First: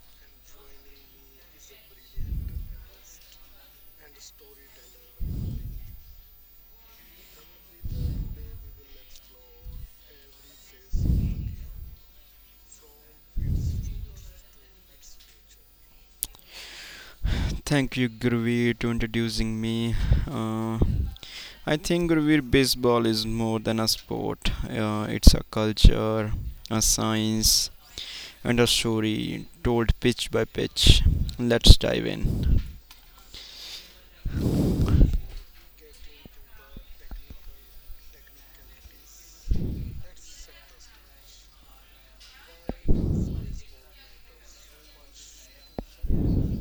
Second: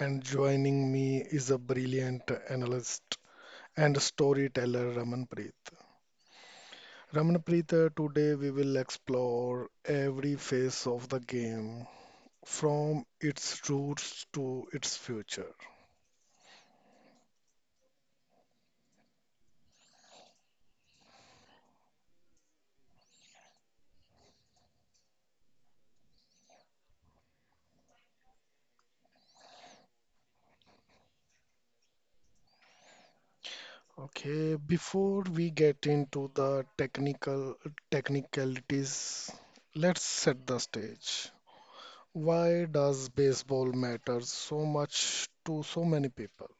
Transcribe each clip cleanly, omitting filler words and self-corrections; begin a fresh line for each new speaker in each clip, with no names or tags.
and joining me is a brilliant analyst and storyteller Ramanpreet. Ramanpreet, today we will explore every phase of the game from its roots to its future.
Thank you, Gurveer, to introducing me. Uh, I think Gurveer, baseball is more than a sport. It's a culture, a science, and a story told pitch by pitch. Let's dive in.
Okay, before we get into the technicalities, let's set the stage. Why does baseball matter so much to so many people?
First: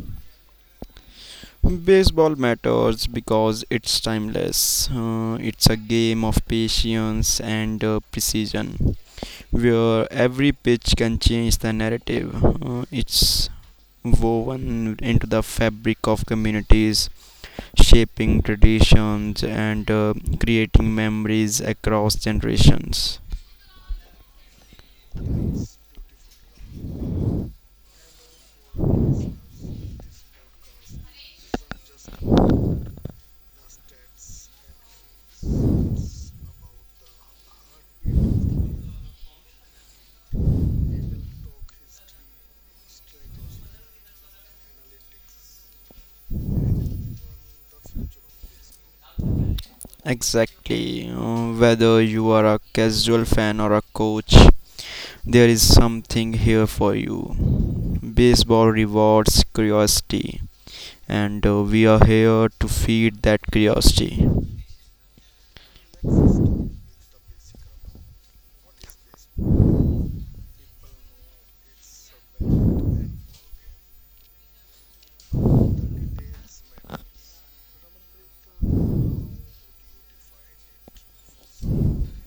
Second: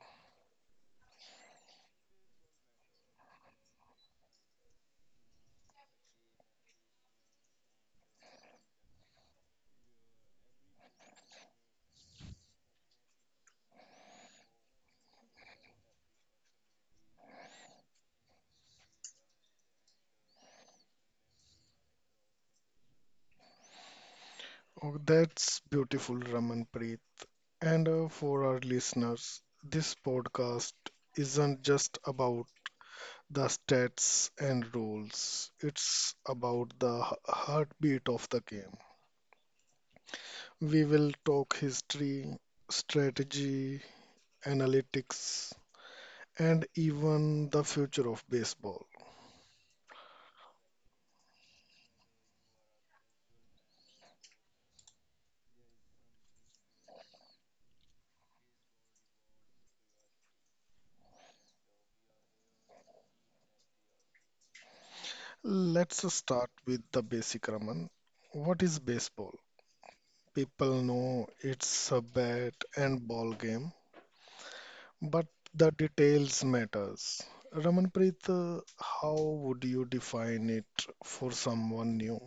Baseball matters because it's timeless. It's a game of patience and precision, where every pitch can change the narrative. It's woven into the fabric of communities shaping traditions and creating memories across generations.
Oh, that's beautiful, Ramanpreet. And for our listeners, this podcast isn't just about the stats and rules, it's about the heartbeat of the game. We will talk history, strategy, analytics, and even the future of baseball.
Exactly. Whether you are a casual fan or a coach, there is something here for you. Baseball rewards curiosity, and we are here to feed that curiosity.
Let's start with the basic, Raman. What is baseball? People know it's a bat and ball game, but the details matters. Ramanpreet, how would you define it for someone new?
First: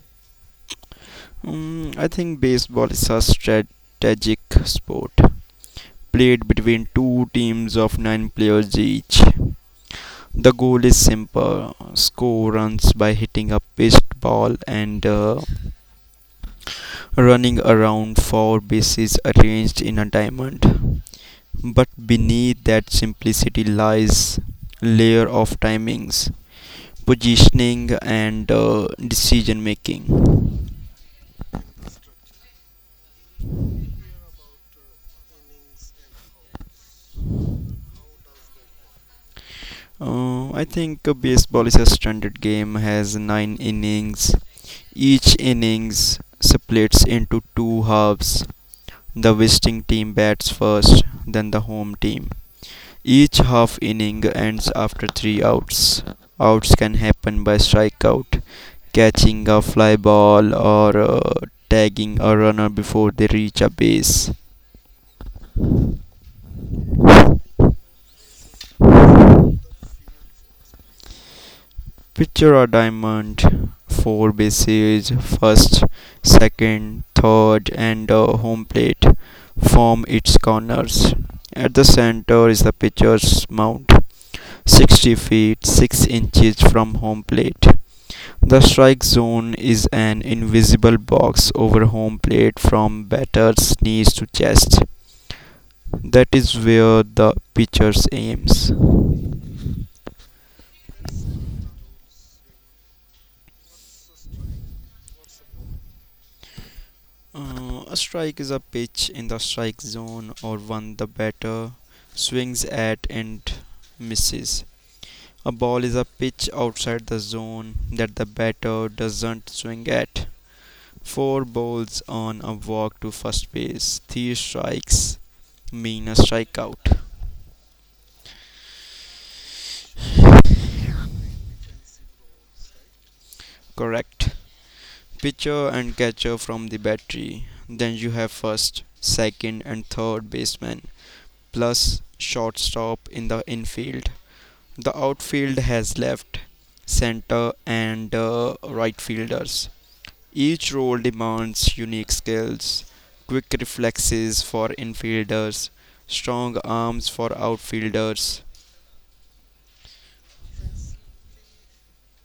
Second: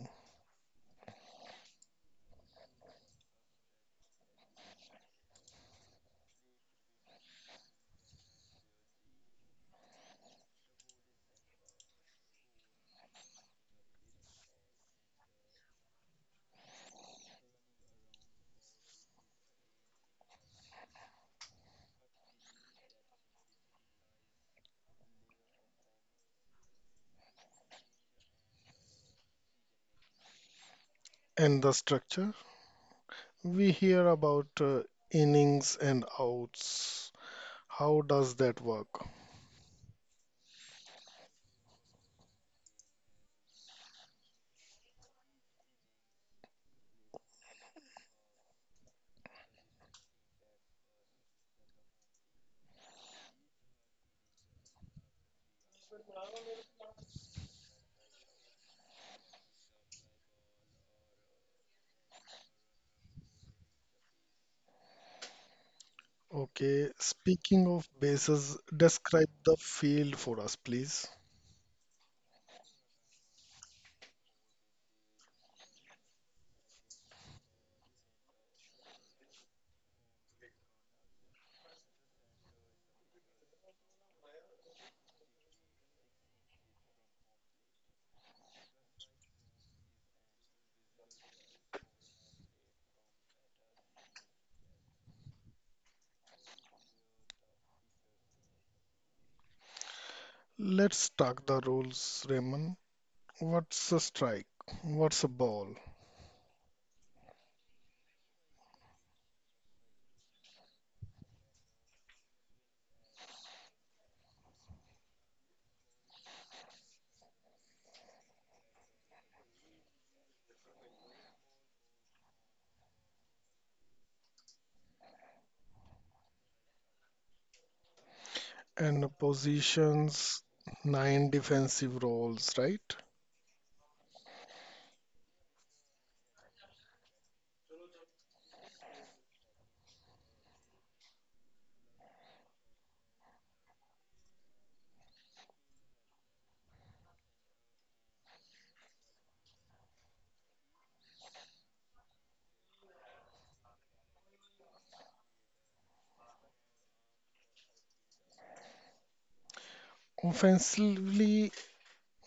I think baseball is a strategic sport played between two teams of nine players each. The goal is simple score runs by hitting a pitched ball and running around four bases arranged in a diamond. But beneath that simplicity lies a layer of timings, positioning and decision making.
And the structure? We hear about innings and outs. How does that work?
I think baseball is a standard game has 9 innings. Each innings splits into two halves. The visiting team bats first, then the home team. Each half inning ends after three outs. Outs can happen by strikeout, catching a fly ball, or tagging a runner before they reach a base.
Okay, speaking of bases, describe the field for us, please.
Picture a diamond, four bases, first, second, third, and a home plate form its corners. At the center is the pitcher's mound, 60 feet 6 inches from home plate. The strike zone is an invisible box over home plate from batter's knees to chest. That is where the pitcher aims.
Let's talk the rules, Raymond. What's a strike? What's a ball?
A strike is a pitch in the strike zone or one the batter swings at and misses. A ball is a pitch outside the zone that the batter doesn't swing at. Four balls on a walk to first base, three strikes mean a strikeout.
And positions nine defensive roles, right?
Correct. Pitcher and catcher from the battery. Then you have first, second, and third baseman, plus shortstop in the infield. The outfield has left, center, and right fielders. Each role demands unique skills, quick reflexes for infielders, strong arms for outfielders.
Offensively,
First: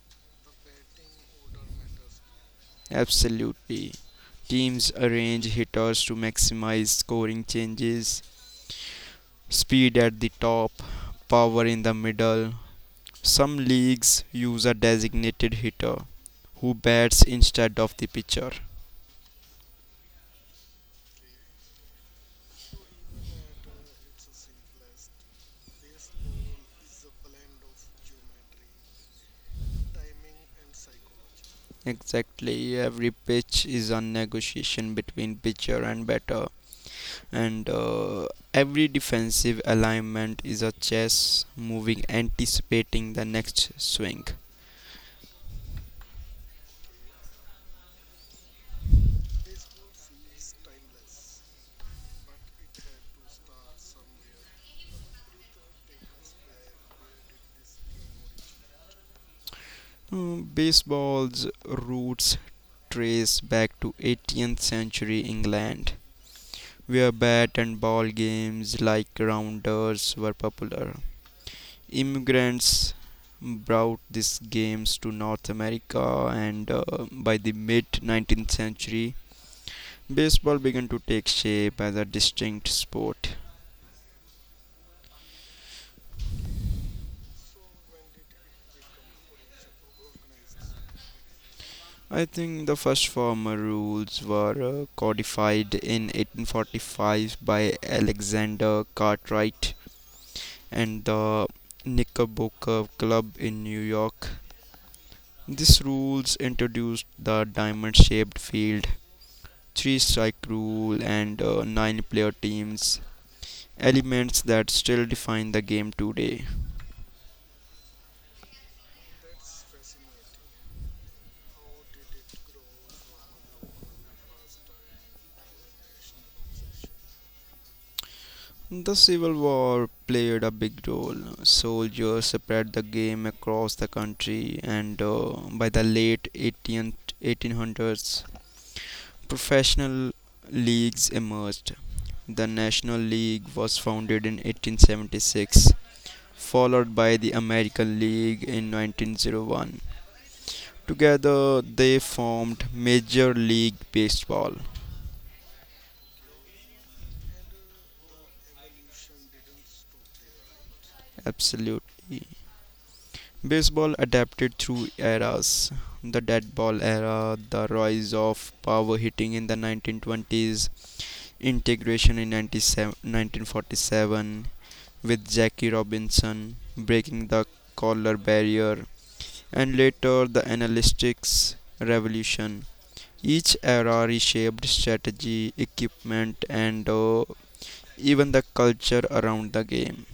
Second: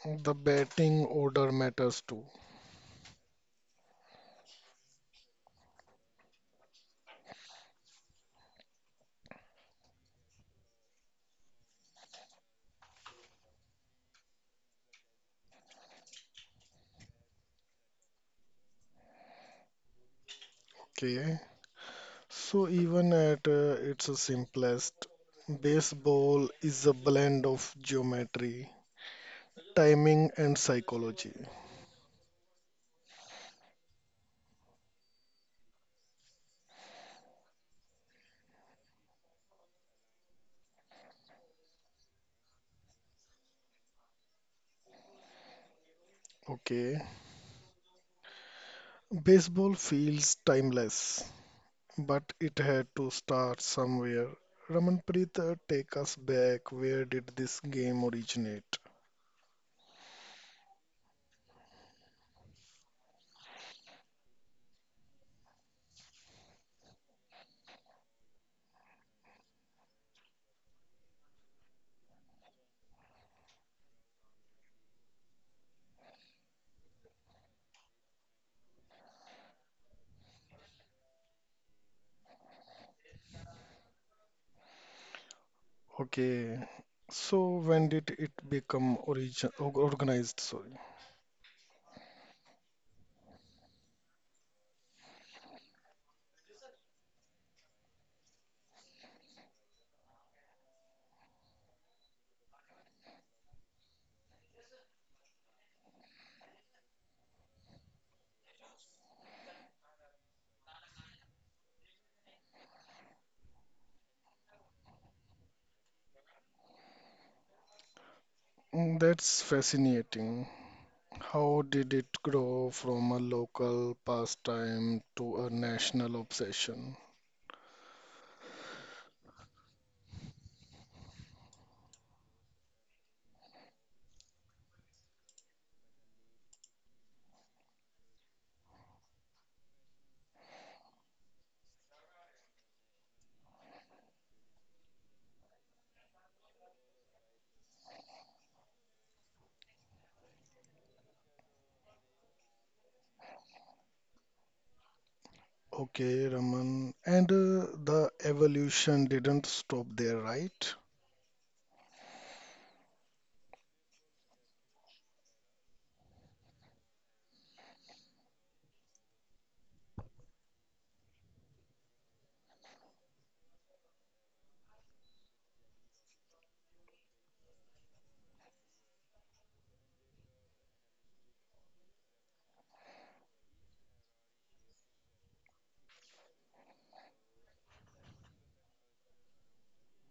the batting order matters too.
Absolutely. Teams arrange hitters to maximize scoring changes speed at the top, power in the middle. Some leagues use a designated hitter who bats instead of the pitcher.
Okay, so even at its simplest, baseball is a blend of geometry, timing, and psychology.
Exactly, every pitch is a negotiation between pitcher and batter, and every defensive alignment is a chess moving, anticipating the next swing.
Okay, baseball feels timeless, but it had to start somewhere. Ramanpreet, take us back. Where did this game originate?
Baseball's roots trace back to 18th century England where bat and ball games like rounders were popular. Immigrants brought these games to North America, and by the mid 19th century, baseball began to take shape as a distinct sport.
Okay, so when did it become organized? Sorry.
I think the first formal rules were codified in 1845 by Alexander Cartwright and the Knickerbocker Club in New York. These rules introduced the diamond shaped field, three strike rule, and nine player teams, elements that still define the game today.
Mm, that's fascinating. How did it grow from a local pastime to a national obsession?
The Civil War played a big role. Soldiers spread the game across the country, and by the late 18th, 1800s, professional leagues emerged. The National League was founded in 1876 followed by the American League in 1901. Together, they formed Major League Baseball.
Okay, Raman. And the evolution didn't stop there, right?
Absolutely. Baseball adapted through eras the dead ball era, the rise of power hitting in the 1920s, integration in 1947 with Jackie Robinson breaking the collar barrier, and later the analytics revolution. Each era reshaped strategy, equipment, and even the culture around the game.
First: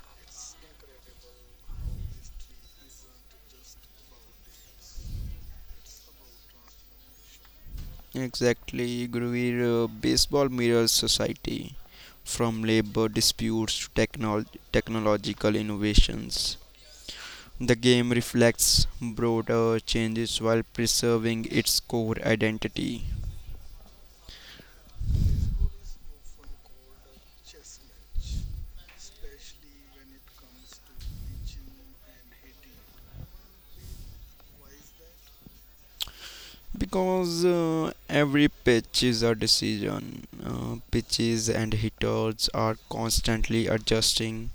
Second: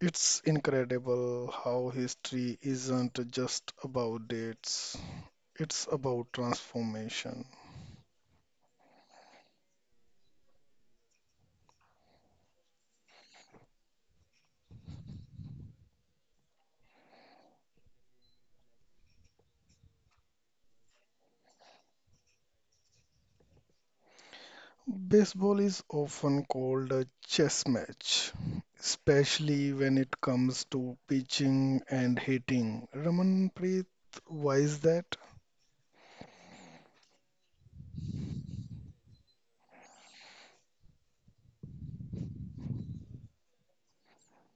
It's incredible how history isn't just about dates, it's about transformation.
Exactly, Guruveer, baseball mirrors society from labor disputes to technological innovations. The game reflects broader changes while preserving its core identity.
Baseball is often called a chess match, especially when it comes to pitching and hitting. Ramanpreet, why is that?
Because every pitch is a decision, pitches and hitters are constantly adjusting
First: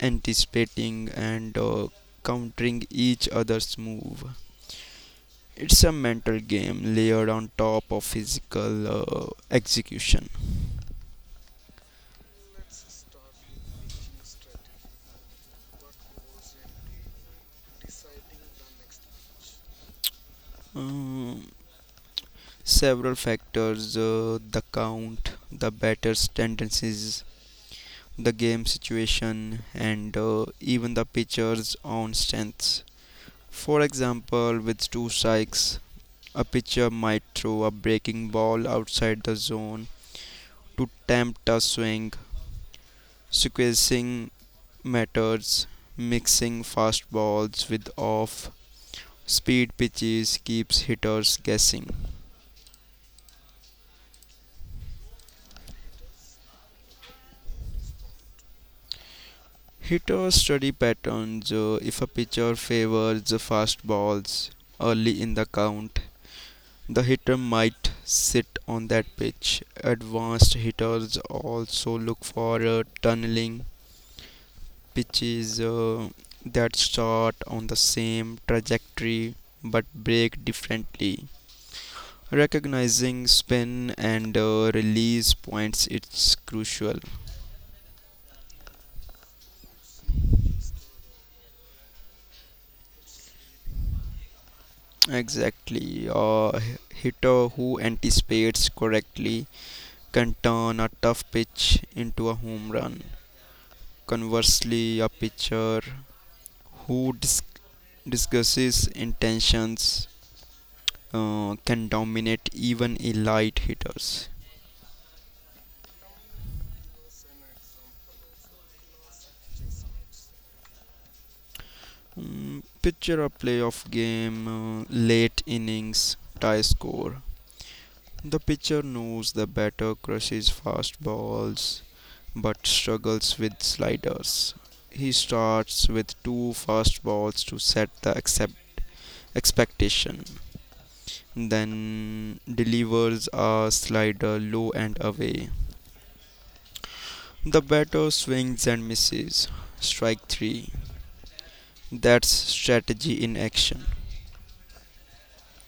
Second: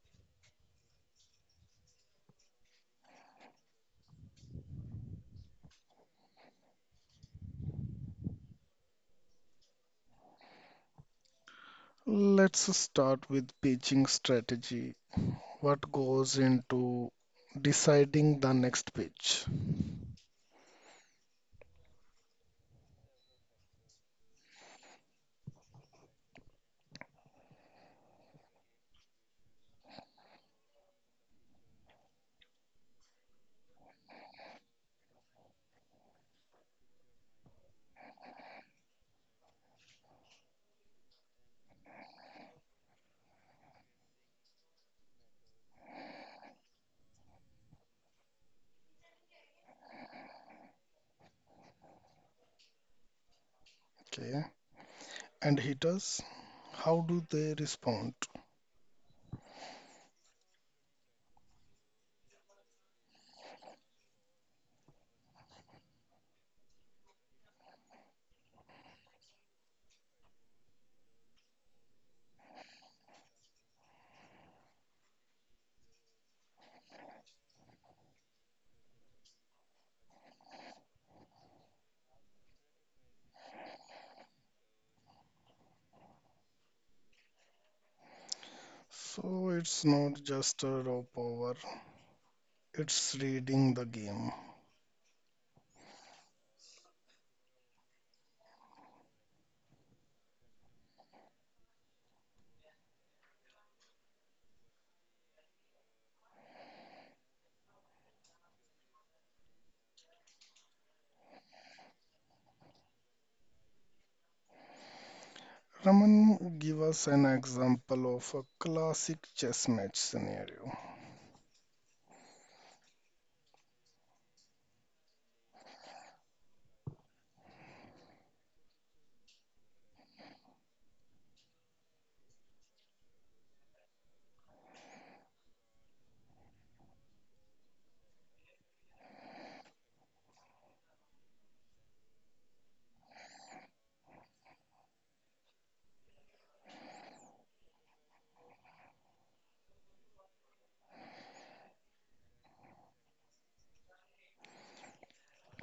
anticipating and countering each other's move. It's a mental game layered on top of physical execution.
Let's start with pitching strategy. What goes into deciding the next pitch?
Um, Several factors the count, the batter's tendencies, the game situation, and even the pitcher's own strengths. For example, with two strikes, a pitcher might throw a breaking ball outside the zone to tempt a swing, sequencing matters. Mixing fastballs with off speed pitches keeps hitters guessing.
Okay. And hitters, how do they respond?
Hitters study patterns. If a pitcher favors the fastballs early in the count, the hitter might sit on that pitch. Advanced hitters also look for tunneling pitches that start on the same trajectory but break differently. Recognizing spin and release points it's crucial.
So it's not just a raw power, it's reading the game.
Exactly, a hitter who anticipates correctly can turn a tough pitch into a home run. Conversely, a pitcher who discusses intentions can dominate even elite hitters.
Raman, give us an example of a classic chess match scenario.
Mm, picture a playoff game late innings tie score. The pitcher knows the batter crushes fastballs but struggles with sliders. He starts with two fastballs to set the expectation, then delivers a slider low and away. The batter swings and misses. Strike three. That's strategy in action.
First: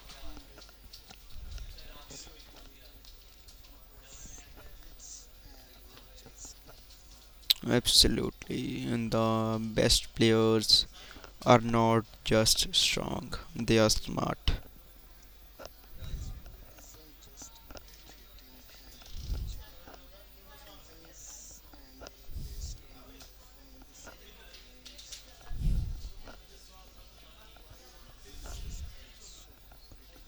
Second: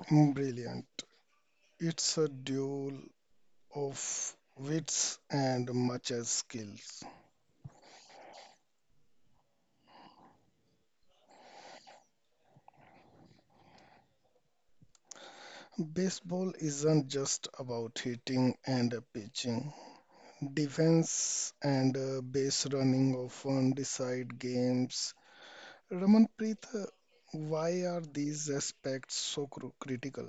Brilliant. It's a duel of wits and much as skills.
Absolutely. And the best players are not just strong, they are smart.
Baseball isn't just about hitting and pitching. Defense and base running often decide games. Ramanpreet, why are these aspects so critical?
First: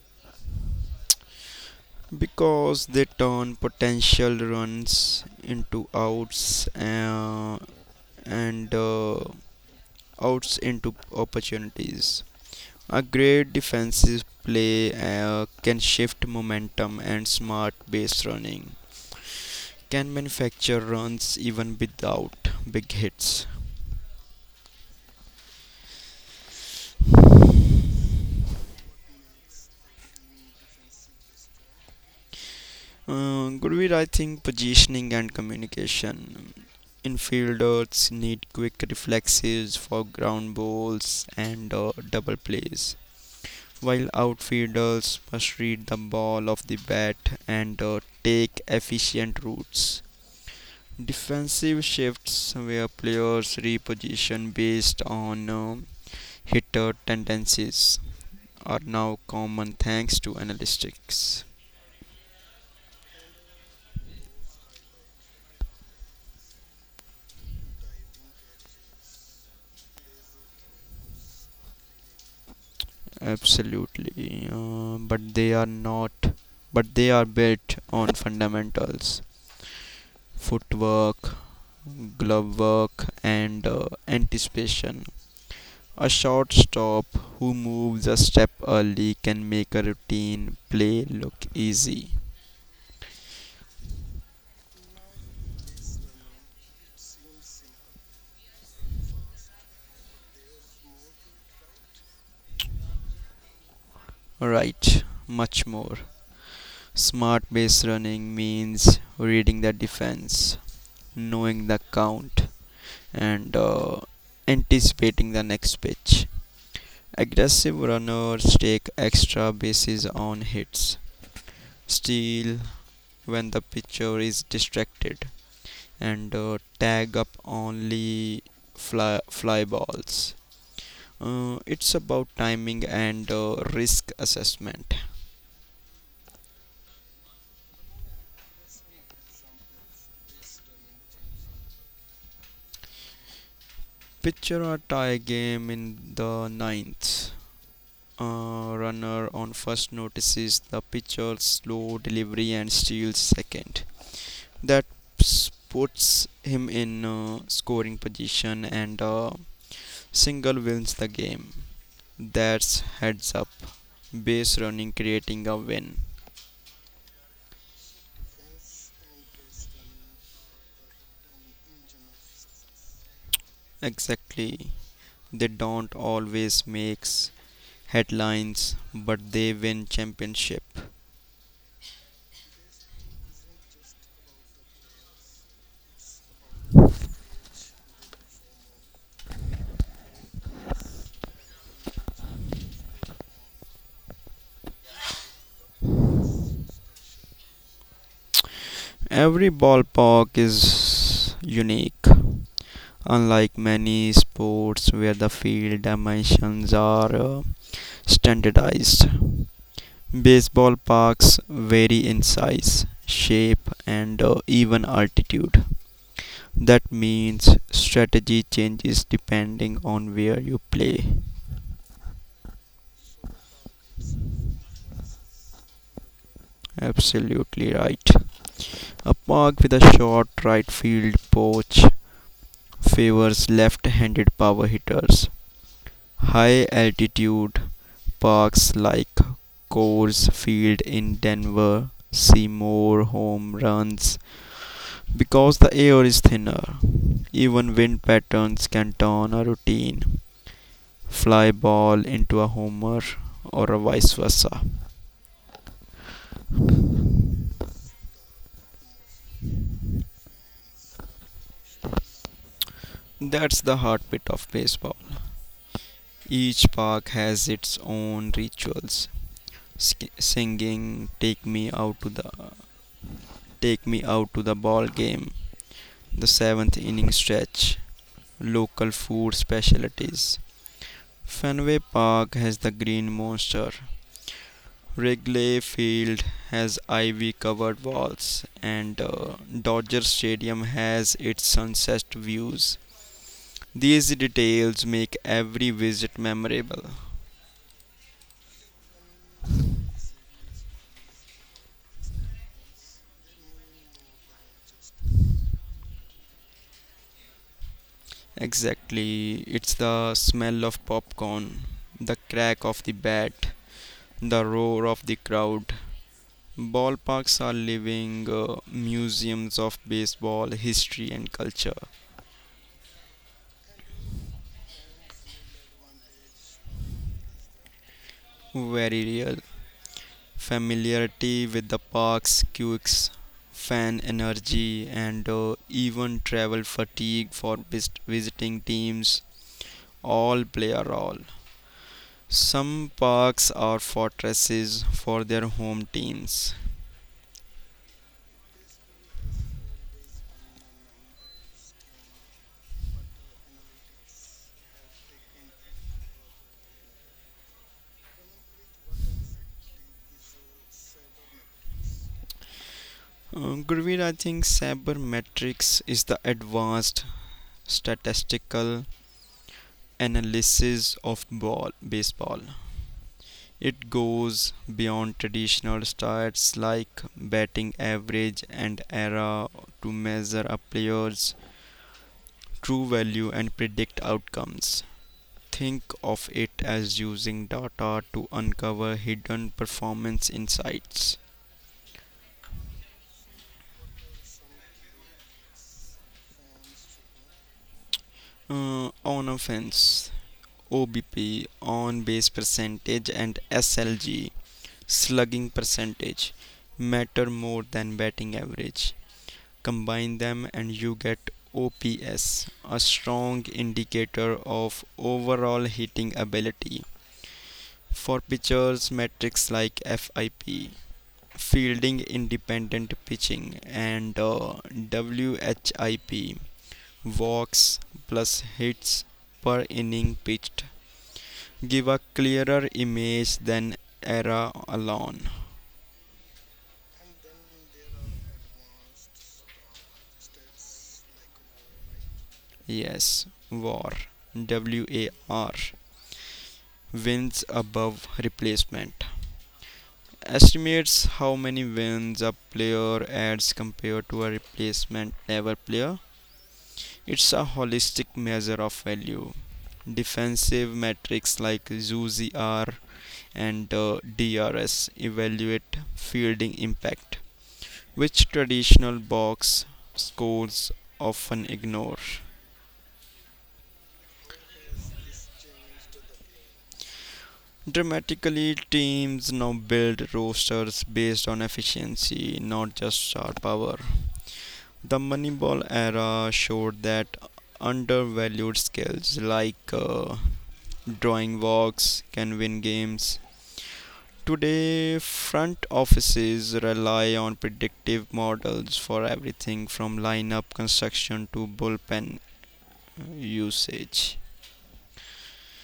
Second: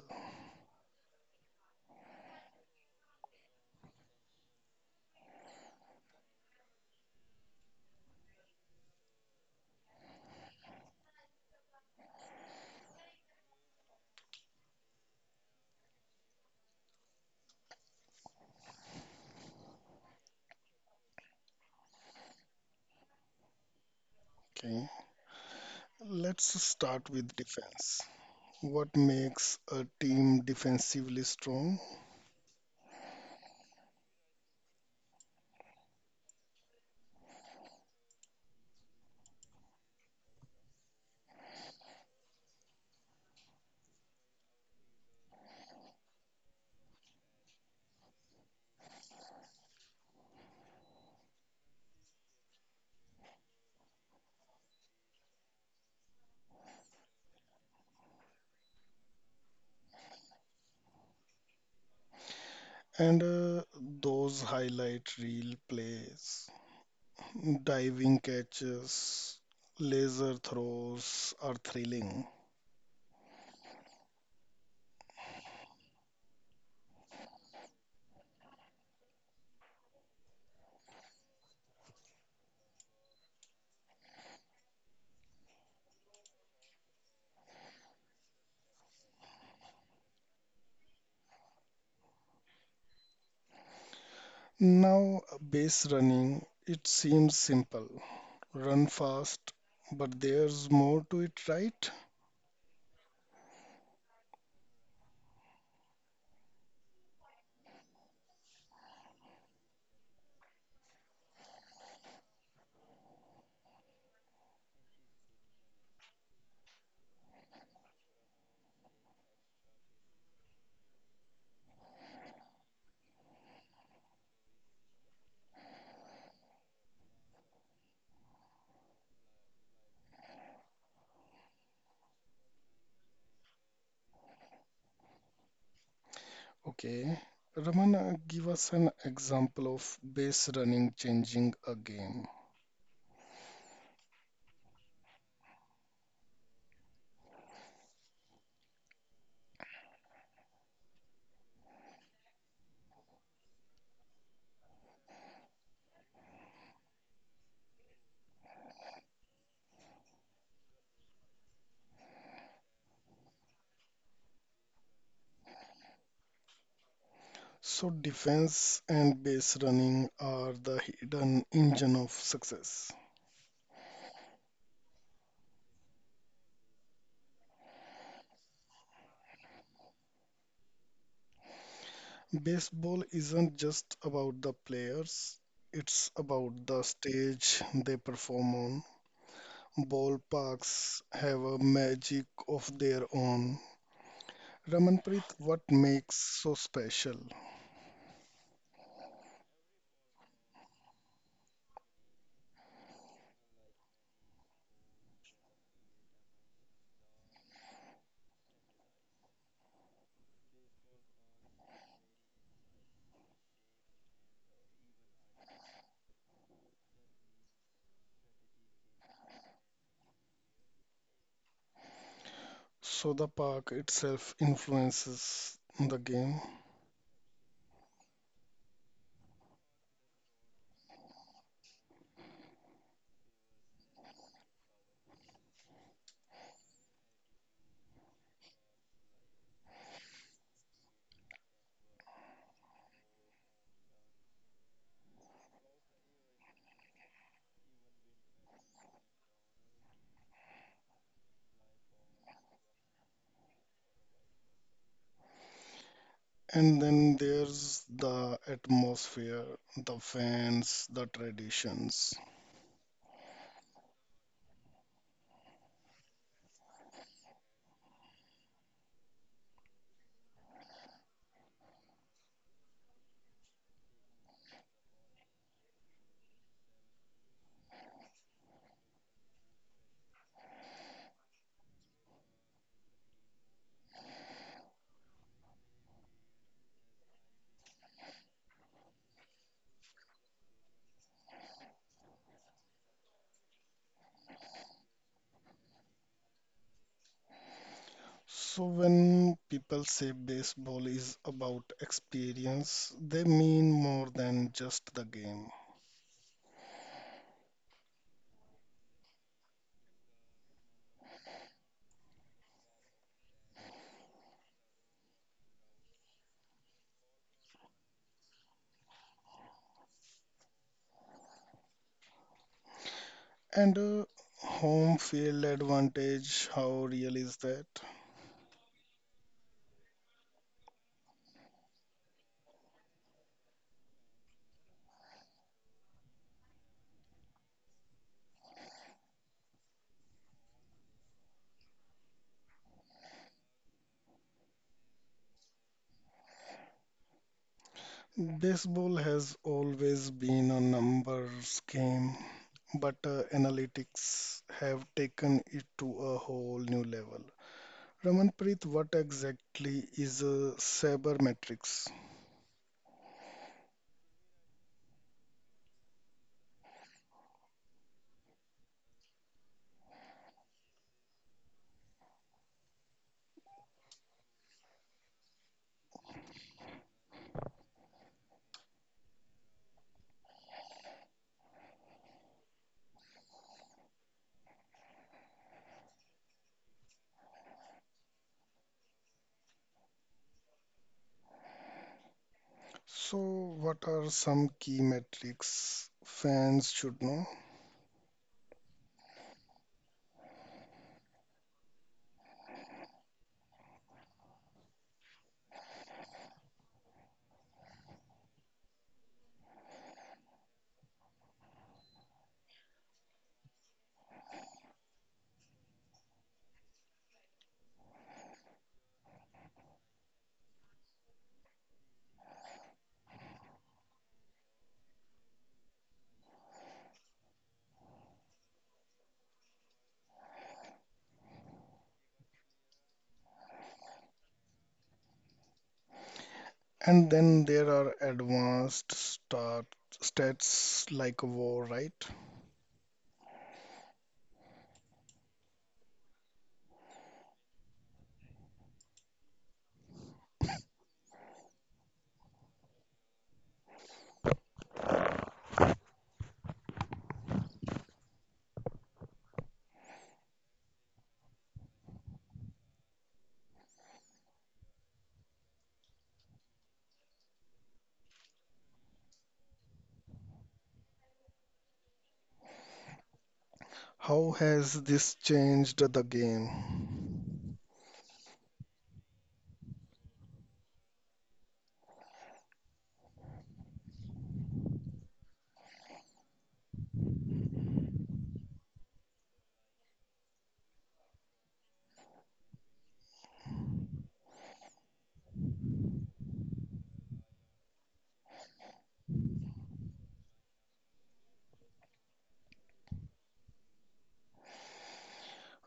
Because they turn potential runs into outs and outs into opportunities. A great defensive play can shift momentum, and smart base running can manufacture runs even without big hits.
Okay, let's start with defense. What makes a team defensively strong,
Gurveer, I think positioning and communication. Infielders need quick reflexes for ground balls and double plays, while outfielders must read the ball of the bat and take efficient routes. Defensive shifts where players reposition based on hitter tendencies are now common thanks to analytics.
and those highlight reel plays, diving catches, laser throws are thrilling.
Absolutely, but they are not. But they are built on fundamentals: footwork, glove work, and anticipation. A shortstop who moves a step early can make a routine play look easy.
Now, base running, it seems simple. Run fast, but there's more to it, right?
Right, much more. Smart base running means reading the defense, knowing the count, and anticipating the next pitch. Aggressive runners take extra bases on hits, steal when the pitcher is distracted, and tag up only fly balls. It's about timing and risk assessment.
Okay. Ramana, give us an example of base running changing a game.
Picture a tie game in the ninth. Runner on first notices the pitcher's slow delivery and steals second. That puts him in scoring position and single wins the game. That's heads up. Base running creating a win.
So defense and base running are the hidden engine of success.
Exactly. They don't always makes headlines, but they win championship.
Baseball isn't just about the players, it's about the stage they perform on. Ballparks have a magic of their own. Ramanpreet, what makes so special?
Every ballpark is unique, unlike many sports where the field dimensions are standardized. Baseball parks vary in size, shape, and even altitude. That means strategy changes depending on where you play.
So the park itself influences the game,
Absolutely right. A park with a short right field porch favors left-handed power hitters. High-altitude parks like Coors Field in Denver see more home runs because the air is thinner. Even wind patterns can turn a routine fly ball into a homer or a vice versa.
and then there's the atmosphere, the fans, the traditions.
That's the heartbeat of baseball. Each park has its own rituals. Singing "Take me out to the ball game", the seventh inning stretch, local food specialties. Fenway Park has the Green Monster. Wrigley Field has ivy covered walls, and Dodger Stadium has its sunset views. These details make every visit memorable.
So when people say baseball is about experience, they mean more than just the game.
Exactly, it's the smell of popcorn, the crack of the bat, the roar of the crowd. Ballparks are living museums of baseball history and culture.
And home field advantage, how real is that?
Very real. Familiarity with the park's quirks, fan energy, and even travel fatigue for visiting teams all play a role. Some parks are fortresses for their home teams.
Baseball has always been a numbers game, but analytics have taken it to a whole new level. Ramanpreet, what exactly is a sabermetrics?
Gurveer, I think sabermetrics is the advanced statistical analysis of ball baseball. It goes beyond traditional stats like batting average and era to measure a player's true value and predict outcomes. Think of it as using data to uncover hidden performance insights.
So, what are some key metrics fans should know?
On offense, OBP, on base percentage, and SLG, slugging percentage, matter more than batting average. Combine them and you get OPS, a strong indicator of overall hitting ability. For pitchers, metrics like FIP, fielding independent pitching, and WHIP, walks plus hits per inning pitched, give a clearer image than ERA alone.
And then there are advanced stats like war, right?
Yes, WAR, wins above replacement, estimates how many wins a player adds compared to a replacement level player. It's a holistic measure of value. Defensive metrics like ZUZR and DRS evaluate fielding impact, which traditional box scores often ignore.
How has this changed the game?
Dramatically, teams now build rosters based on efficiency, not just star power. The Moneyball era showed that undervalued skills like drawing walks can win games. Today, front offices rely on predictive models for everything from lineup construction to bullpen usage.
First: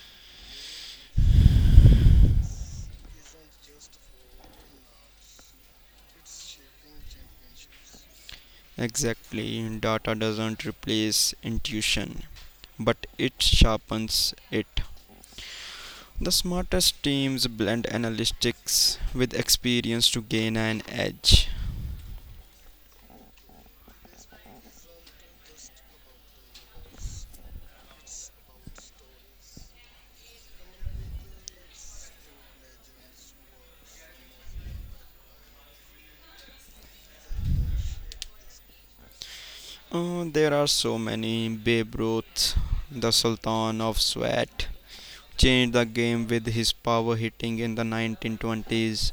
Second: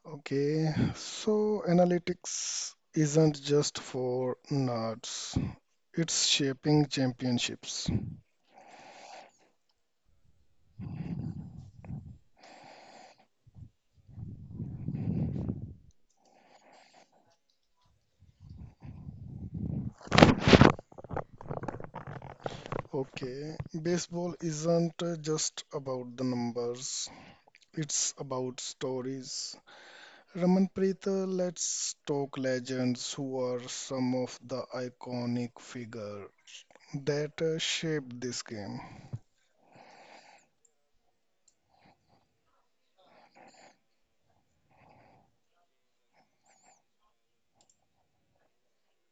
Okay, so analytics isn't just for nerds. It's shaping championships.
Exactly, data doesn't replace intuition, but it sharpens it. The smartest teams blend analytics with experience to gain an edge.
Okay, baseball isn't just about the numbers. It's about stories. Ramanpreet, let's talk legends who are some of the iconic figure that shaped this game.
There are so many. Babe Ruth, the Sultan of Sweat, changed the game with his power hitting in the 1920s.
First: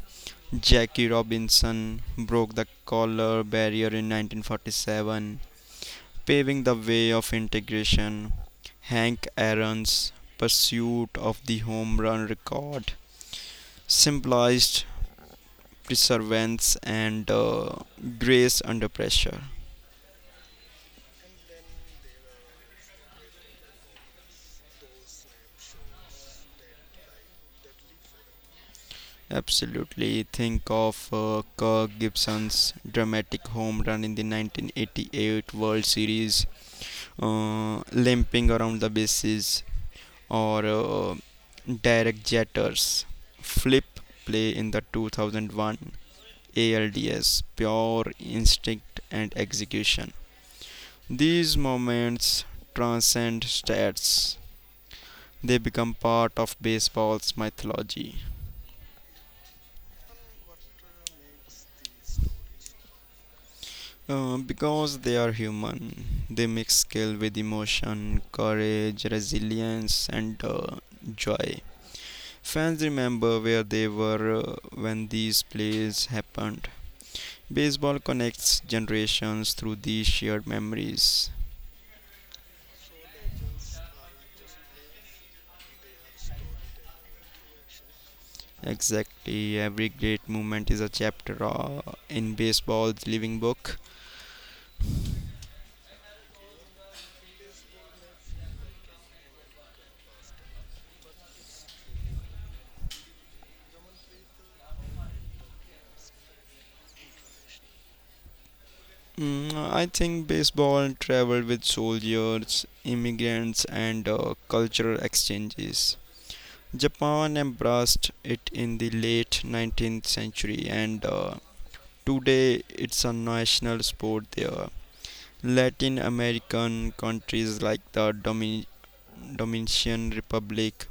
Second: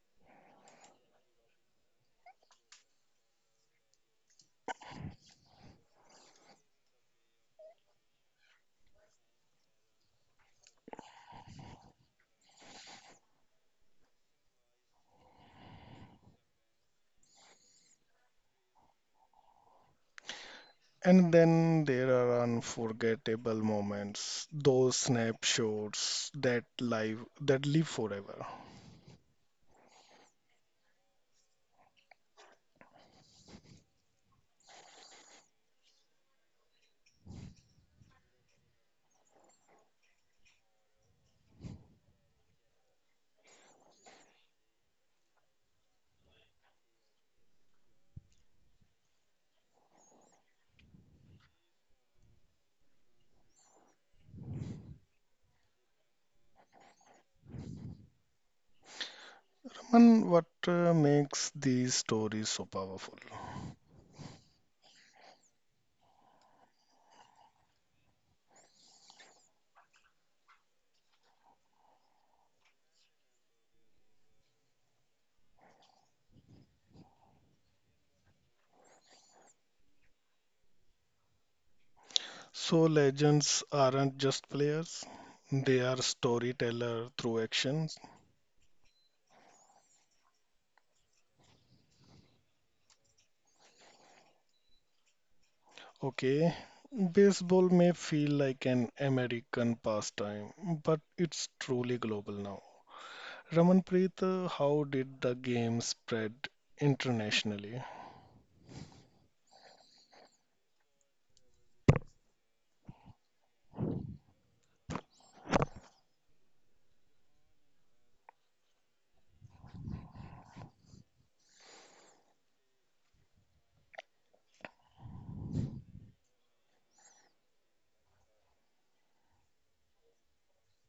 Jackie Robinson broke the collar barrier in 1947, paving the way of integration. Hank Aaron's pursuit of the home run record symbolized perseverance and grace under pressure.
And then there are unforgettable moments, those snapshots that live forever.
Absolutely. Think of Kirk Gibson's dramatic home run in the 1988 World Series, limping around the bases, or Derek Jeter's flip play in the 2001 ALDS, pure instinct and execution. These moments transcend stats. They become part of baseball's mythology.
And what makes these stories so powerful?
Because they are human, they mix skill with emotion, courage, resilience, and joy. Fans remember where they were when these plays happened. Baseball connects generations through these shared memories.
So legends aren't just players; they are storyteller through actions.
Exactly, every great moment is a chapter in baseball's living book.
Okay, baseball may feel like an American pastime, but it's truly global now. Ramanpreet, how did the game spread internationally?
Mm, I think baseball traveled with soldiers, immigrants, and cultural exchanges. Japan embraced it in the late 19th century and today it's a national sport there. Latin American countries like the Dominican Republic,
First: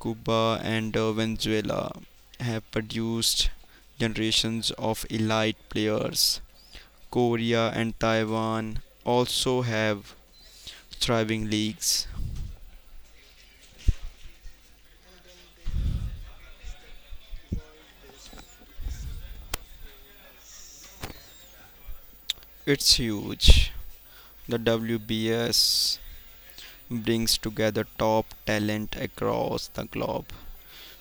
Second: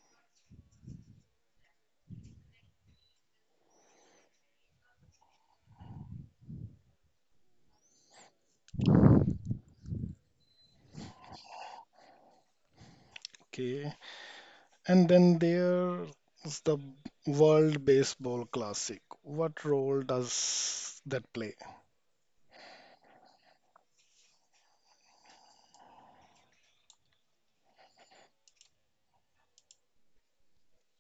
Cuba, and Venezuela have produced generations of elite players. Korea and Taiwan also have thriving leagues.
Okay. And then there's the World Baseball Classic. What role does that play?
It's huge. The WBS brings together top talent across the globe,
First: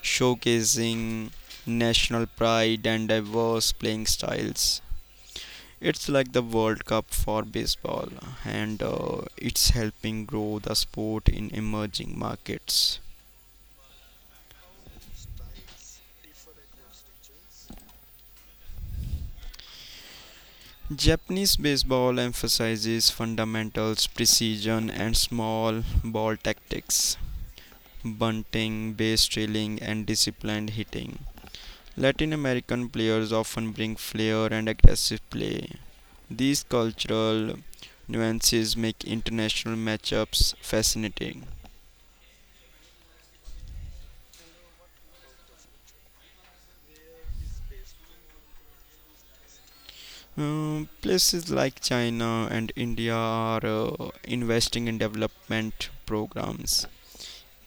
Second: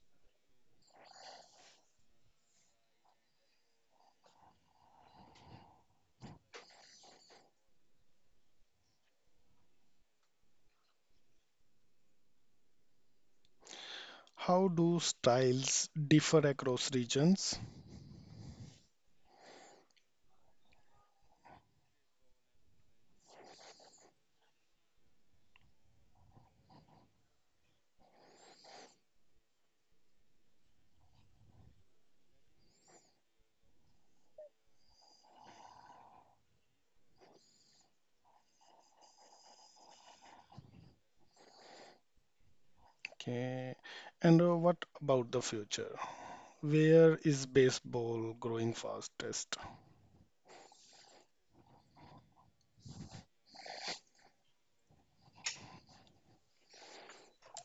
showcasing national pride and diverse playing styles. It's like the World Cup for baseball, and it's helping grow the sport in emerging markets.
How do styles differ across regions?
Japanese baseball emphasizes fundamentals, precision, and small ball tactics, bunting, base stealing, and disciplined hitting. Latin American players often bring flair and aggressive play. These cultural nuances make international matchups fascinating.
Okay. And what about the future? Where is baseball growing fastest?
Places like China and India are investing in development programs.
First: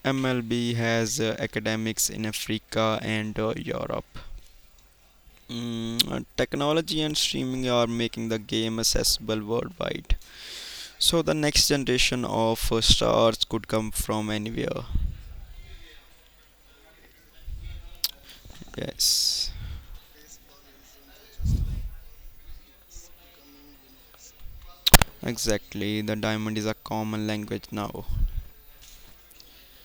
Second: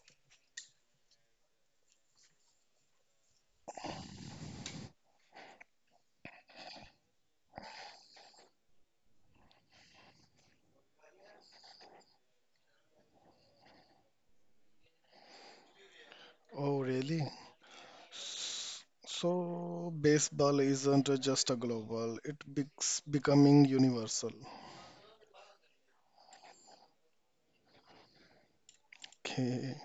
MLB has academics in Africa and Europe. Technology and streaming are making the game accessible worldwide. So, the next generation of stars could come from anywhere.
Oh, really? S-
Yes,
So, baseball isn't just a global, it becs becoming universal.
exactly. The diamond is a common language now
Okay.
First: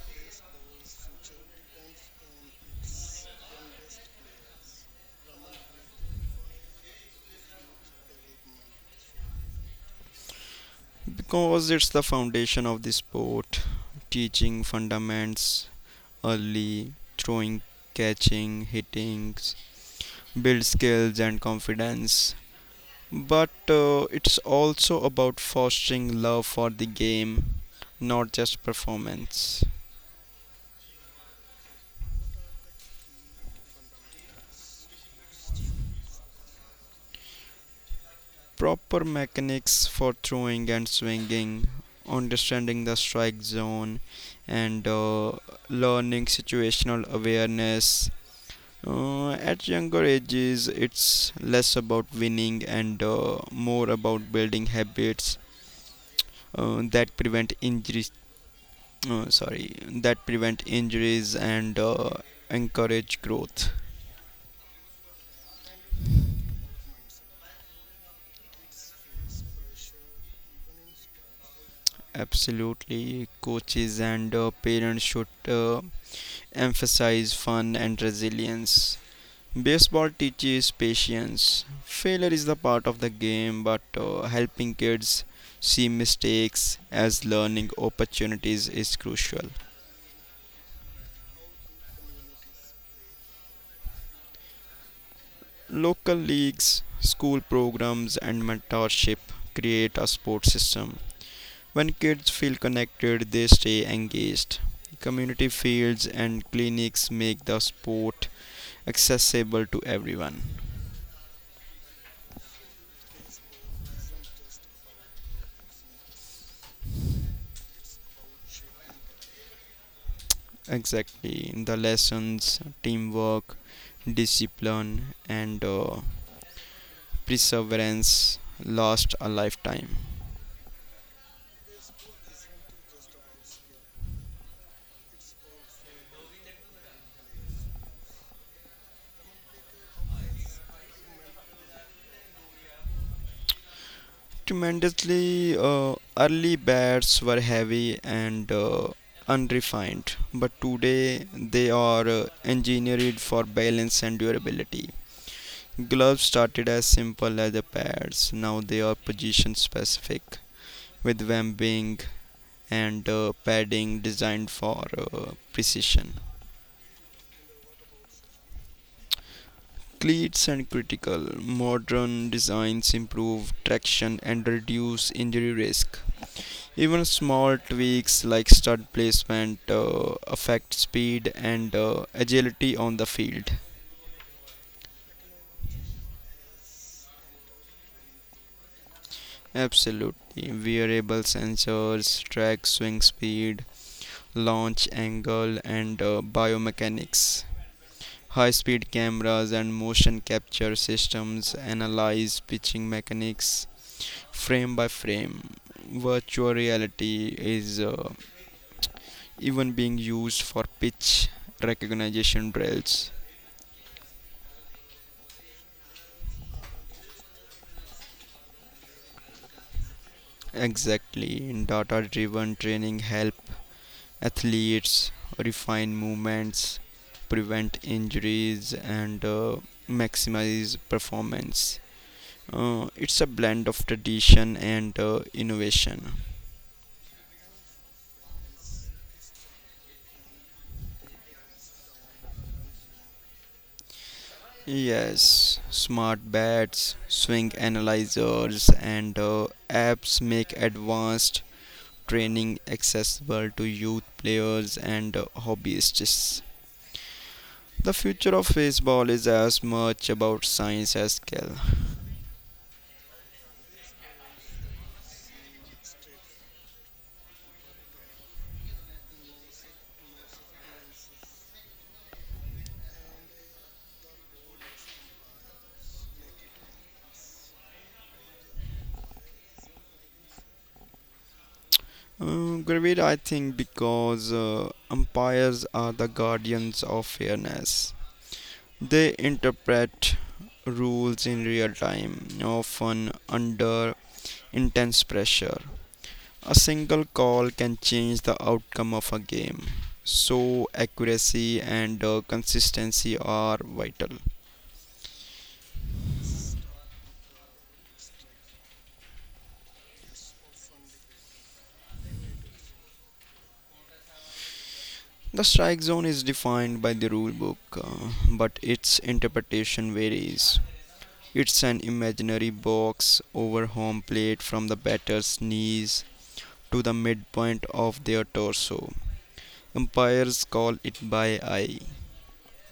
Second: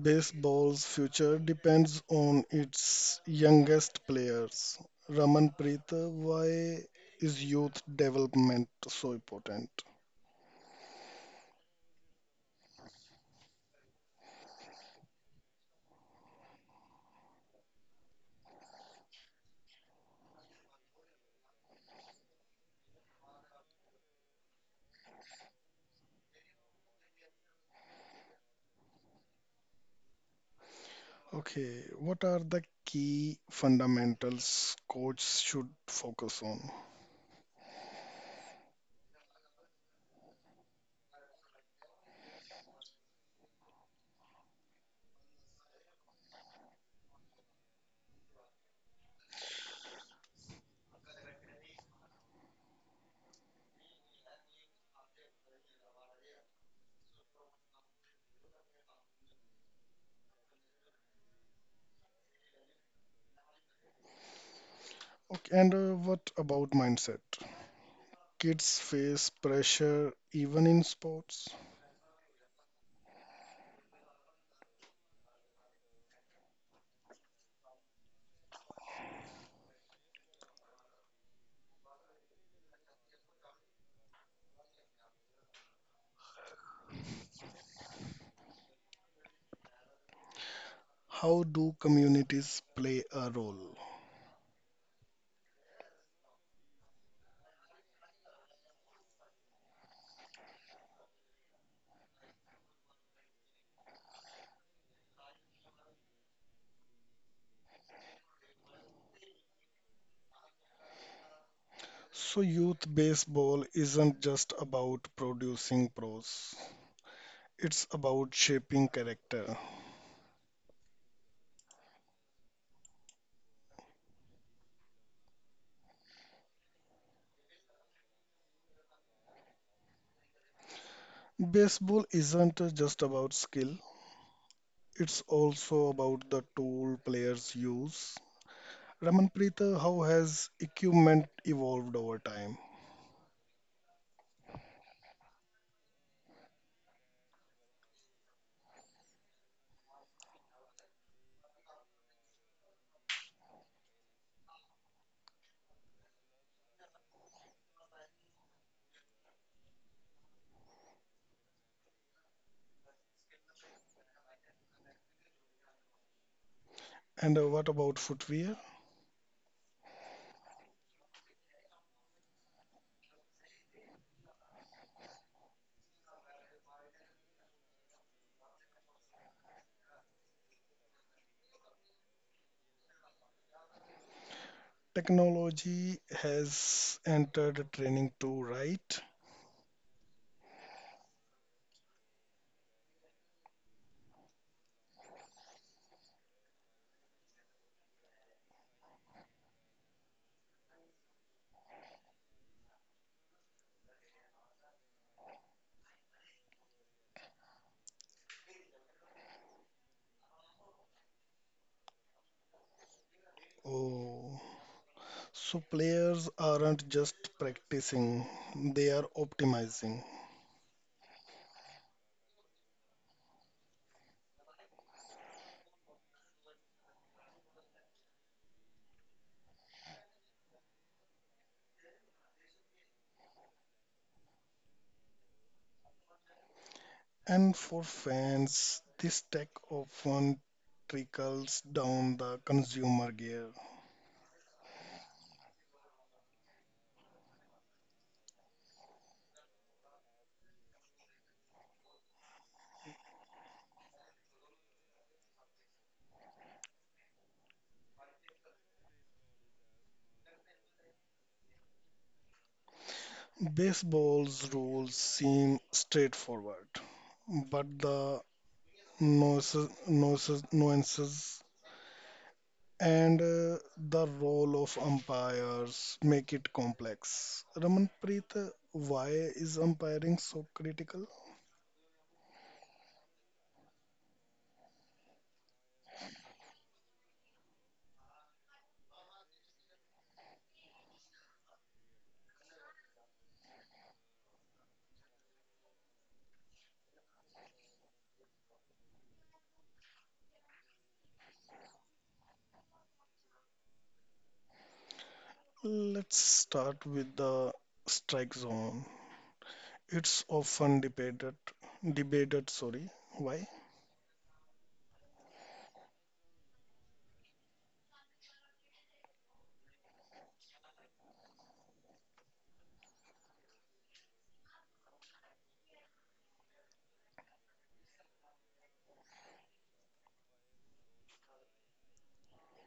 Baseball's future depends on its youngest players. Ramanpreet, why is youth development so important?
because it's the foundation of the sport, teaching fundamentals early, throwing, catching, hitting, build skills and confidence. But it's also about fostering love for the game, not just performance.
Okay, what are the key fundamentals coach should focus on?
Proper mechanics for throwing and swinging, understanding the strike zone, and learning situational awareness. At younger ages, it's less about winning and more about building habits that prevent injuries and encourage growth.
Okay, and what about mindset? Kids face pressure even in sports.
Absolutely, coaches and parents should emphasize fun and resilience. Baseball teaches patience. Failure is the part of the game, but helping kids see mistakes as learning opportunities is crucial.
How do communities play a role?
Local leagues, school programs, and mentorship create a sports system. When kids feel connected, they stay engaged. Community fields and clinics make the sport accessible to everyone.
So, youth baseball isn't just about producing pros, it's about shaping character.
Exactly, the lessons, teamwork, discipline, and perseverance last a lifetime.
Baseball isn't just about skill, it's also about the tool players use. Ramanpreet, how has equipment evolved over time?
Tremendously. Early bats were heavy and unrefined, but today they are engineered for balance and durability. Gloves started as simple as the pads, now they are position specific, with vamping and padding designed for precision.
And what about footwear?
Cleats and critical modern designs improve traction and reduce injury risk. Even small tweaks like stud placement affect speed and agility on the field.
Technology has entered training too, right?
Absolutely. Wearable sensors track swing speed, launch angle, and biomechanics. High speed cameras and motion capture systems analyze pitching mechanics frame by frame. Virtual reality is even being used for pitch recognition drills.
Oh, so players aren't just practicing, they are optimizing.
Exactly. Data driven training help athletes refine movements, prevent injuries, and maximize performance. It's a blend of tradition and innovation.
And for fans, this tech often trickles down the consumer gear.
Yes, smart bats, swing analyzers, and apps make advanced training accessible to youth players and hobbyists. The future of baseball is as much about science as skill.
Baseball's rules seem straightforward, but the nuances and the role of umpires make it complex. Ramanpreet, why is umpiring so critical?
Gravit, I think, because umpires are the guardians of fairness. They interpret rules in real time, often under intense pressure. A single call can change the outcome of a game, so accuracy and consistency are vital.
Let's start with the strike zone. It's often debated, sorry, why?
The strike zone is defined by the rule book, but its interpretation varies. It's an imaginary box over home plate from the batter's knees to the midpoint of their torso. Umpires call it by eye,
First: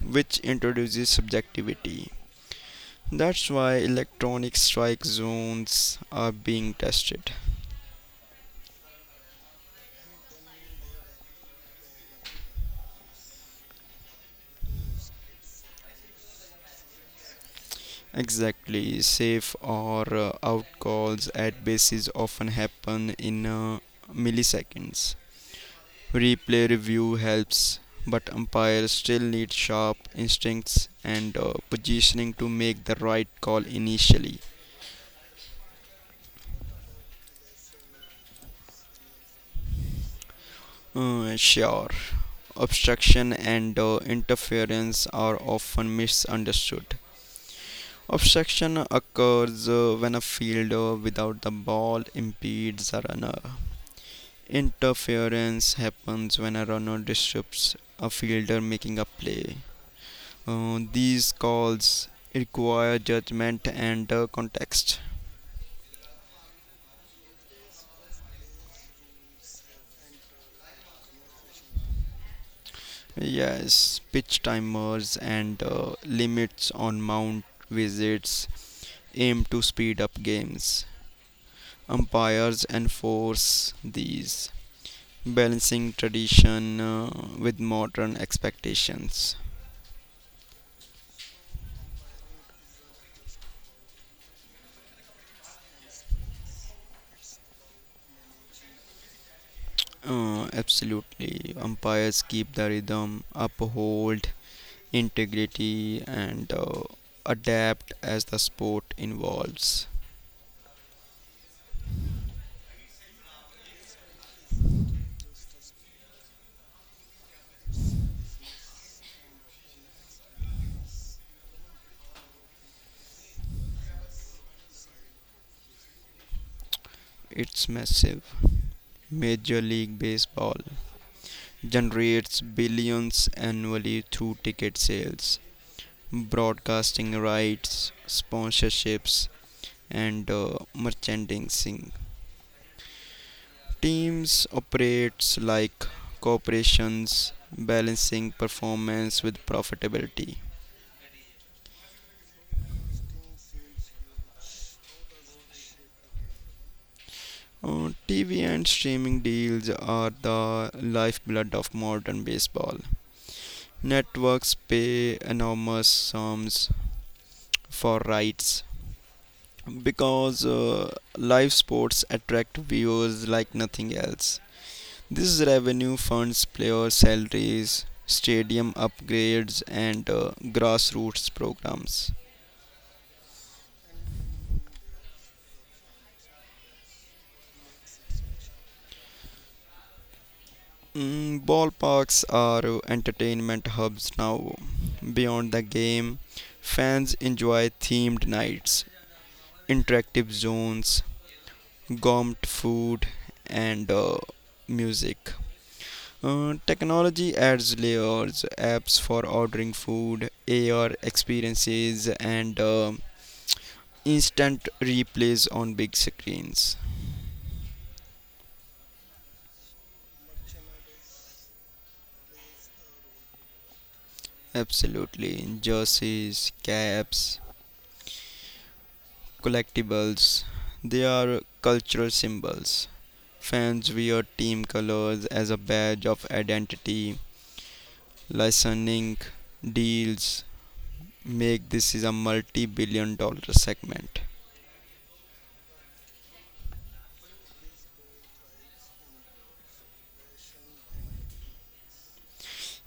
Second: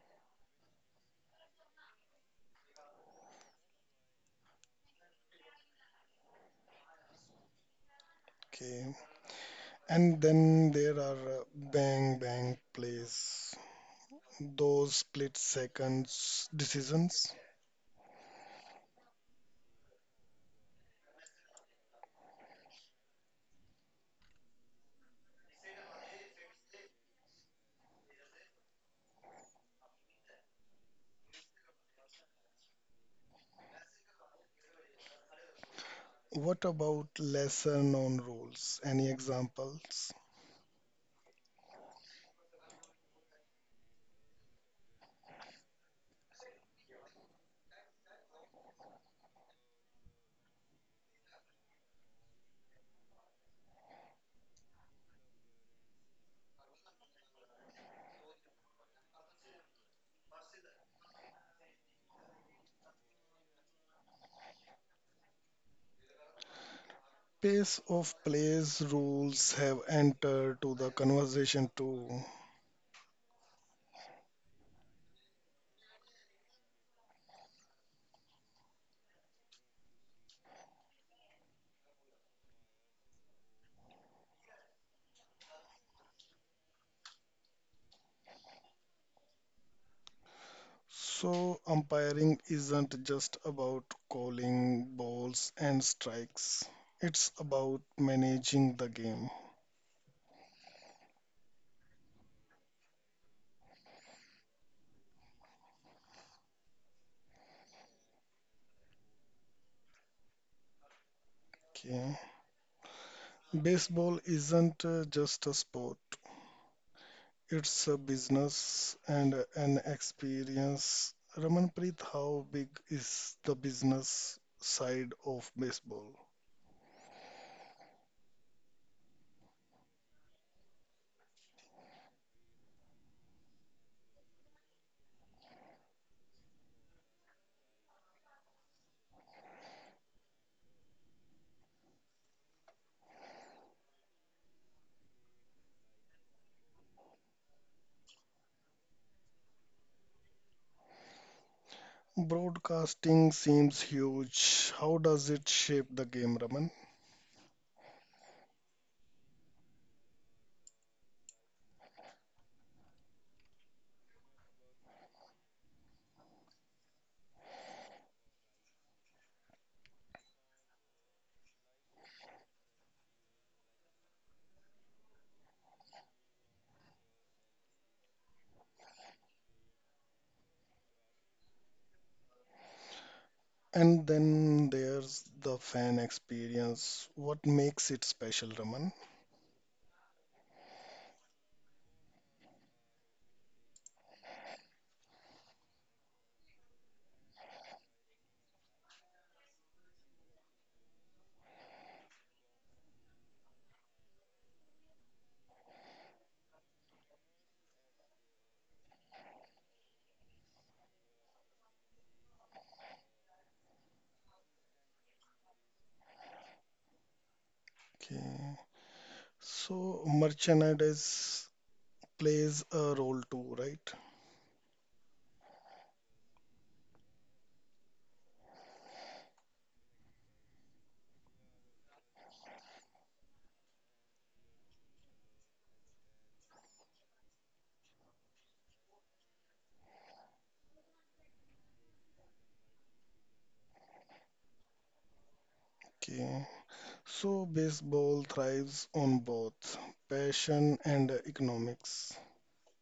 which introduces subjectivity. That's why electronic strike zones are being tested.
Okay. And then there are bang bang plays, those split seconds decisions.
Exactly, safe or out calls at bases often happen in milliseconds. Replay review helps, but umpires still need sharp instincts and positioning to make the right call initially.
What about lesser known rules? Any examples?
Sure, obstruction and interference are often misunderstood. Obstruction occurs when a fielder without the ball impedes a runner. Interference happens when a runner disrupts a fielder making a play. These calls require judgment and context.
Pace of plays rules have entered to the conversation too.
Yes, pitch timers and limits on mount visits aim to speed up games. Umpires enforce these, balancing tradition with modern expectations.
So umpiring isn't just about calling balls and strikes. It's about managing the game.
Absolutely, umpires keep the rhythm, uphold integrity, and adapt as the sport evolves.
Okay. Baseball isn't just a sport, it's a business and an experience. Ramanpreet, how big is the business side of baseball?
It's massive. Major League Baseball generates billions annually through ticket sales, broadcasting rights, sponsorships, and merchandising. Teams operates like corporations, balancing performance with profitability.
Broadcasting seems huge. How does it shape the game, Raman?
TV and streaming deals are the lifeblood of modern baseball. Networks pay enormous sums for rights because live sports attract viewers like nothing else. This revenue funds player salaries, stadium upgrades, and grassroots programs.
And then there's the fan experience. What makes it special, Raman?
Ballparks are entertainment hubs now. Beyond the game, fans enjoy themed nights, interactive zones, gourmet food, and music. Technology adds layers, apps for ordering food, AR experiences, and instant replays on big screens.
Okay. So merchandise plays a role too, right?
Absolutely. Jerseys, caps, collectibles, they are cultural symbols. Fans wear team colors as a badge of identity. Licensing deals make this is a multi-billion dollar segment.
Okay. So baseball thrives on both passion and economics.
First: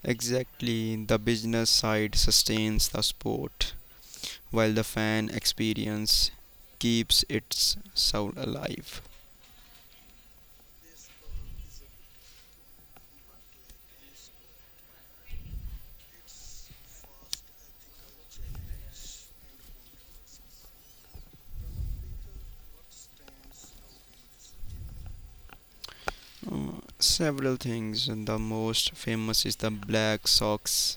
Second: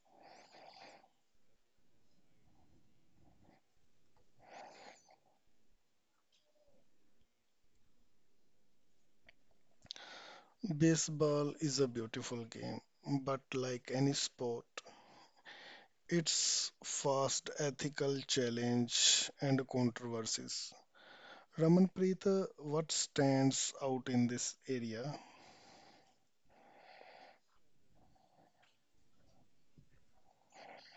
Exactly, the business side sustains the sport, while the fan experience keeps its soul alive.
Baseball is a beautiful game, but like any sport, it's fast ethical challenge and controversies. Ramanpreet, what stands out in this area?
Several things, and the most famous is the Black Sox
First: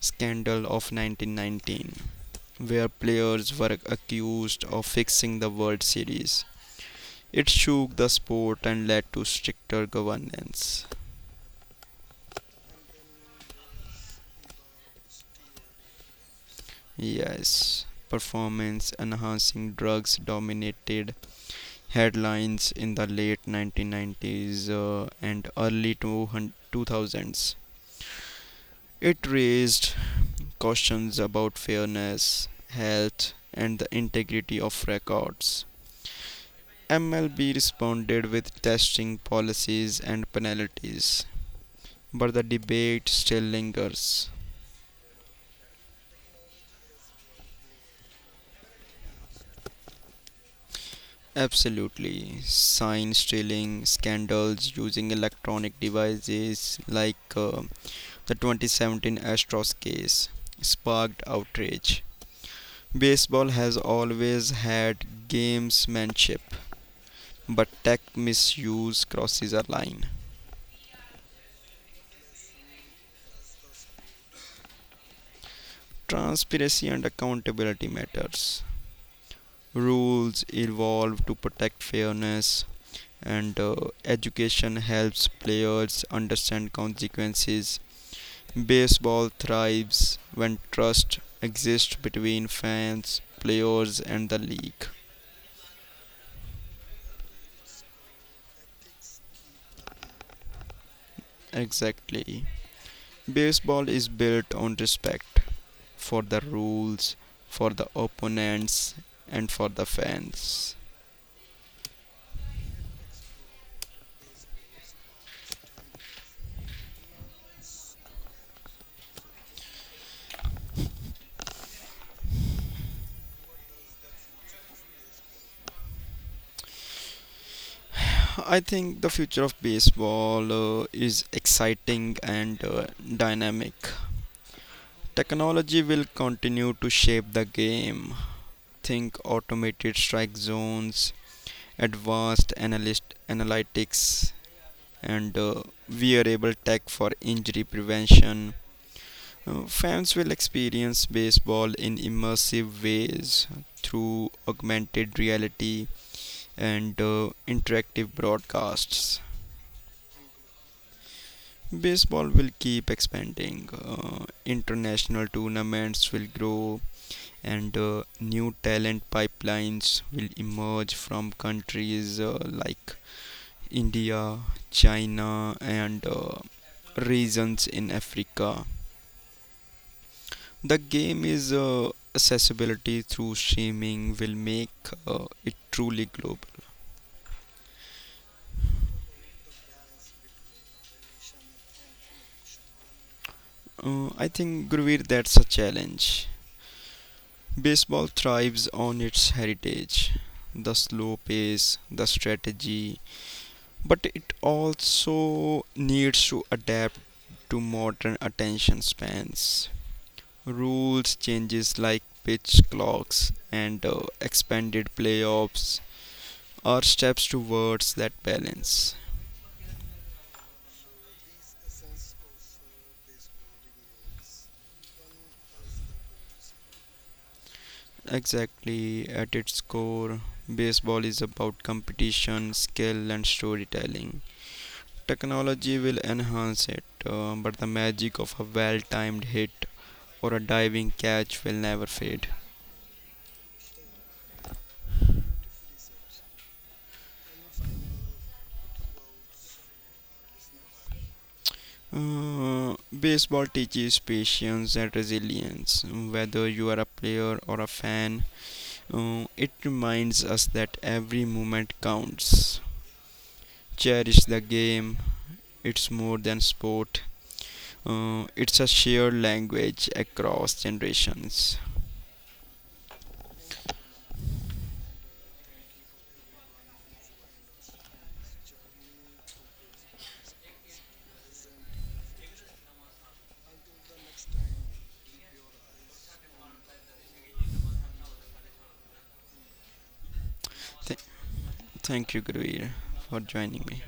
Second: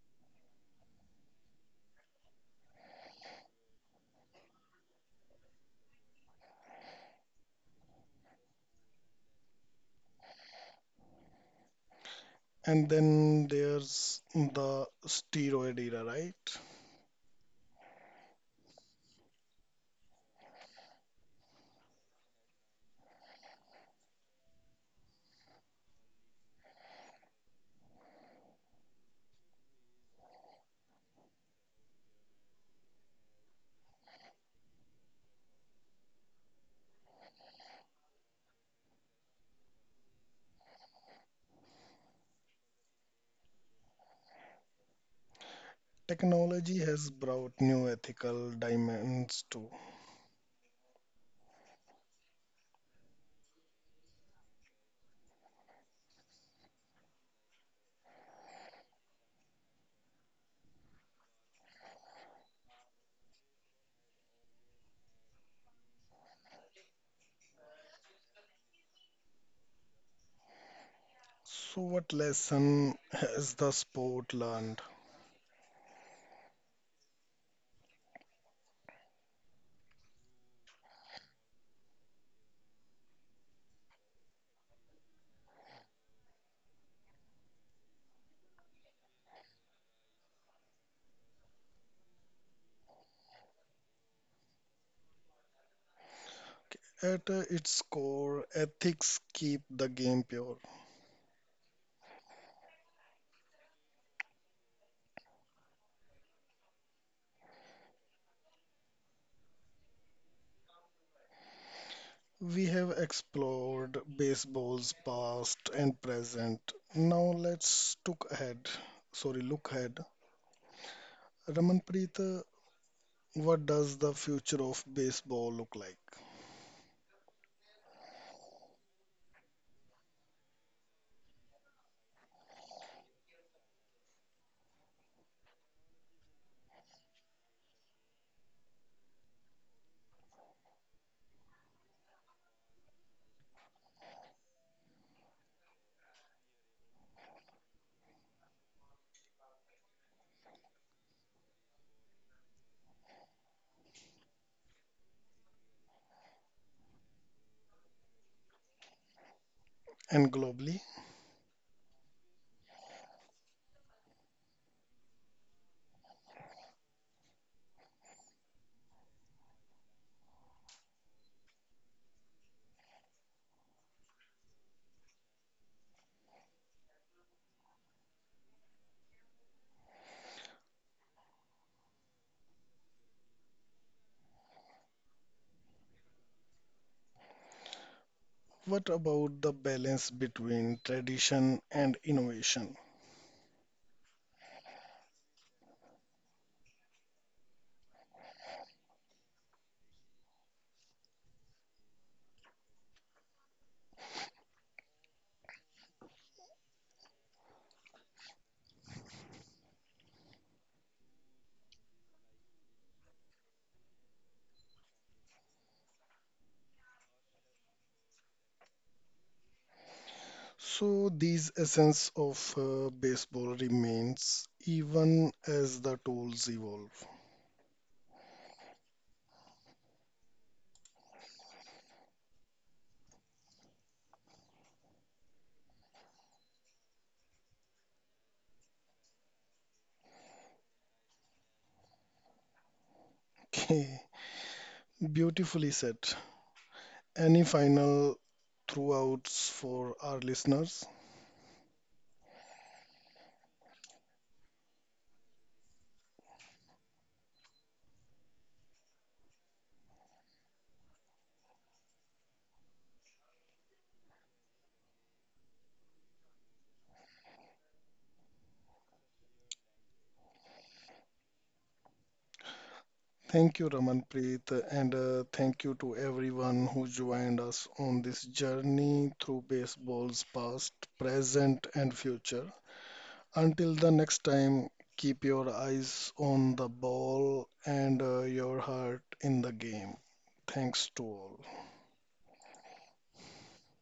scandal of 1919, where players were accused of fixing the World Series. It shook the sport and led to stricter governance.
And then there's the steroid era, right?
Yes, performance enhancing drugs dominated headlines in the late 1990s and early 2000s. It raised questions about fairness, health, and the integrity of records. MLB responded with testing policies and penalties, but the debate still lingers.
Technology has brought new ethical dimensions too.
Absolutely. Sign stealing scandals using electronic devices like the 2017 Astros case sparked outrage. Baseball has always had gamesmanship, but tech misuse crosses a line.
So, what lesson has the sport learned?
Transparency and accountability matters. Rules evolve to protect fairness, and education helps players understand consequences. Baseball thrives when trust exists between fans, players, and the league.
At its core, ethics keep the game pure.
Exactly. Baseball is built on respect for the rules, for the opponents, and for the fans.
We have explored baseball's past and present. Now let's look ahead. Sorry, look ahead. Ramanpreet, what does the future of baseball look like?
I think the future of baseball is exciting and dynamic. Technology will continue to shape the game. Think automated strike zones, advanced analyst analytics, and wearable tech for injury prevention. Fans will experience baseball in immersive ways through augmented reality, and interactive broadcasts.
And globally,
Baseball will keep expanding, international tournaments will grow, and new talent pipelines will emerge from countries like India, China, and regions in Africa. The game is accessibility through streaming will make it truly global.
what about the balance between tradition and innovation?
I think Gurveer that's a challenge. Baseball thrives on its heritage, the slow pace, the strategy, but it also needs to adapt to modern attention spans. Rules changes like pitch clocks and expanded playoffs are steps towards that balance.
So, these essence of baseball remains even as the tools evolve.
Exactly, at its core, baseball is about competition, skill, and storytelling. Technology will enhance it, but the magic of a well timed hit or a diving catch will never fade.
Okay, beautifully said. Any final throughout for our listeners?
Uh, Baseball teaches patience and resilience. Whether you are a player or a fan, it reminds us that every moment counts. Cherish the game, it's more than sport, it's a shared language across generations.
Thank you, Ramanpreet, and thank you to everyone who joined us on this journey through baseball's past, present, and future. Until the next time, keep your eyes on the ball and your heart in the game. Thanks
Th-
to all.
Thank you, Guruir, for joining me.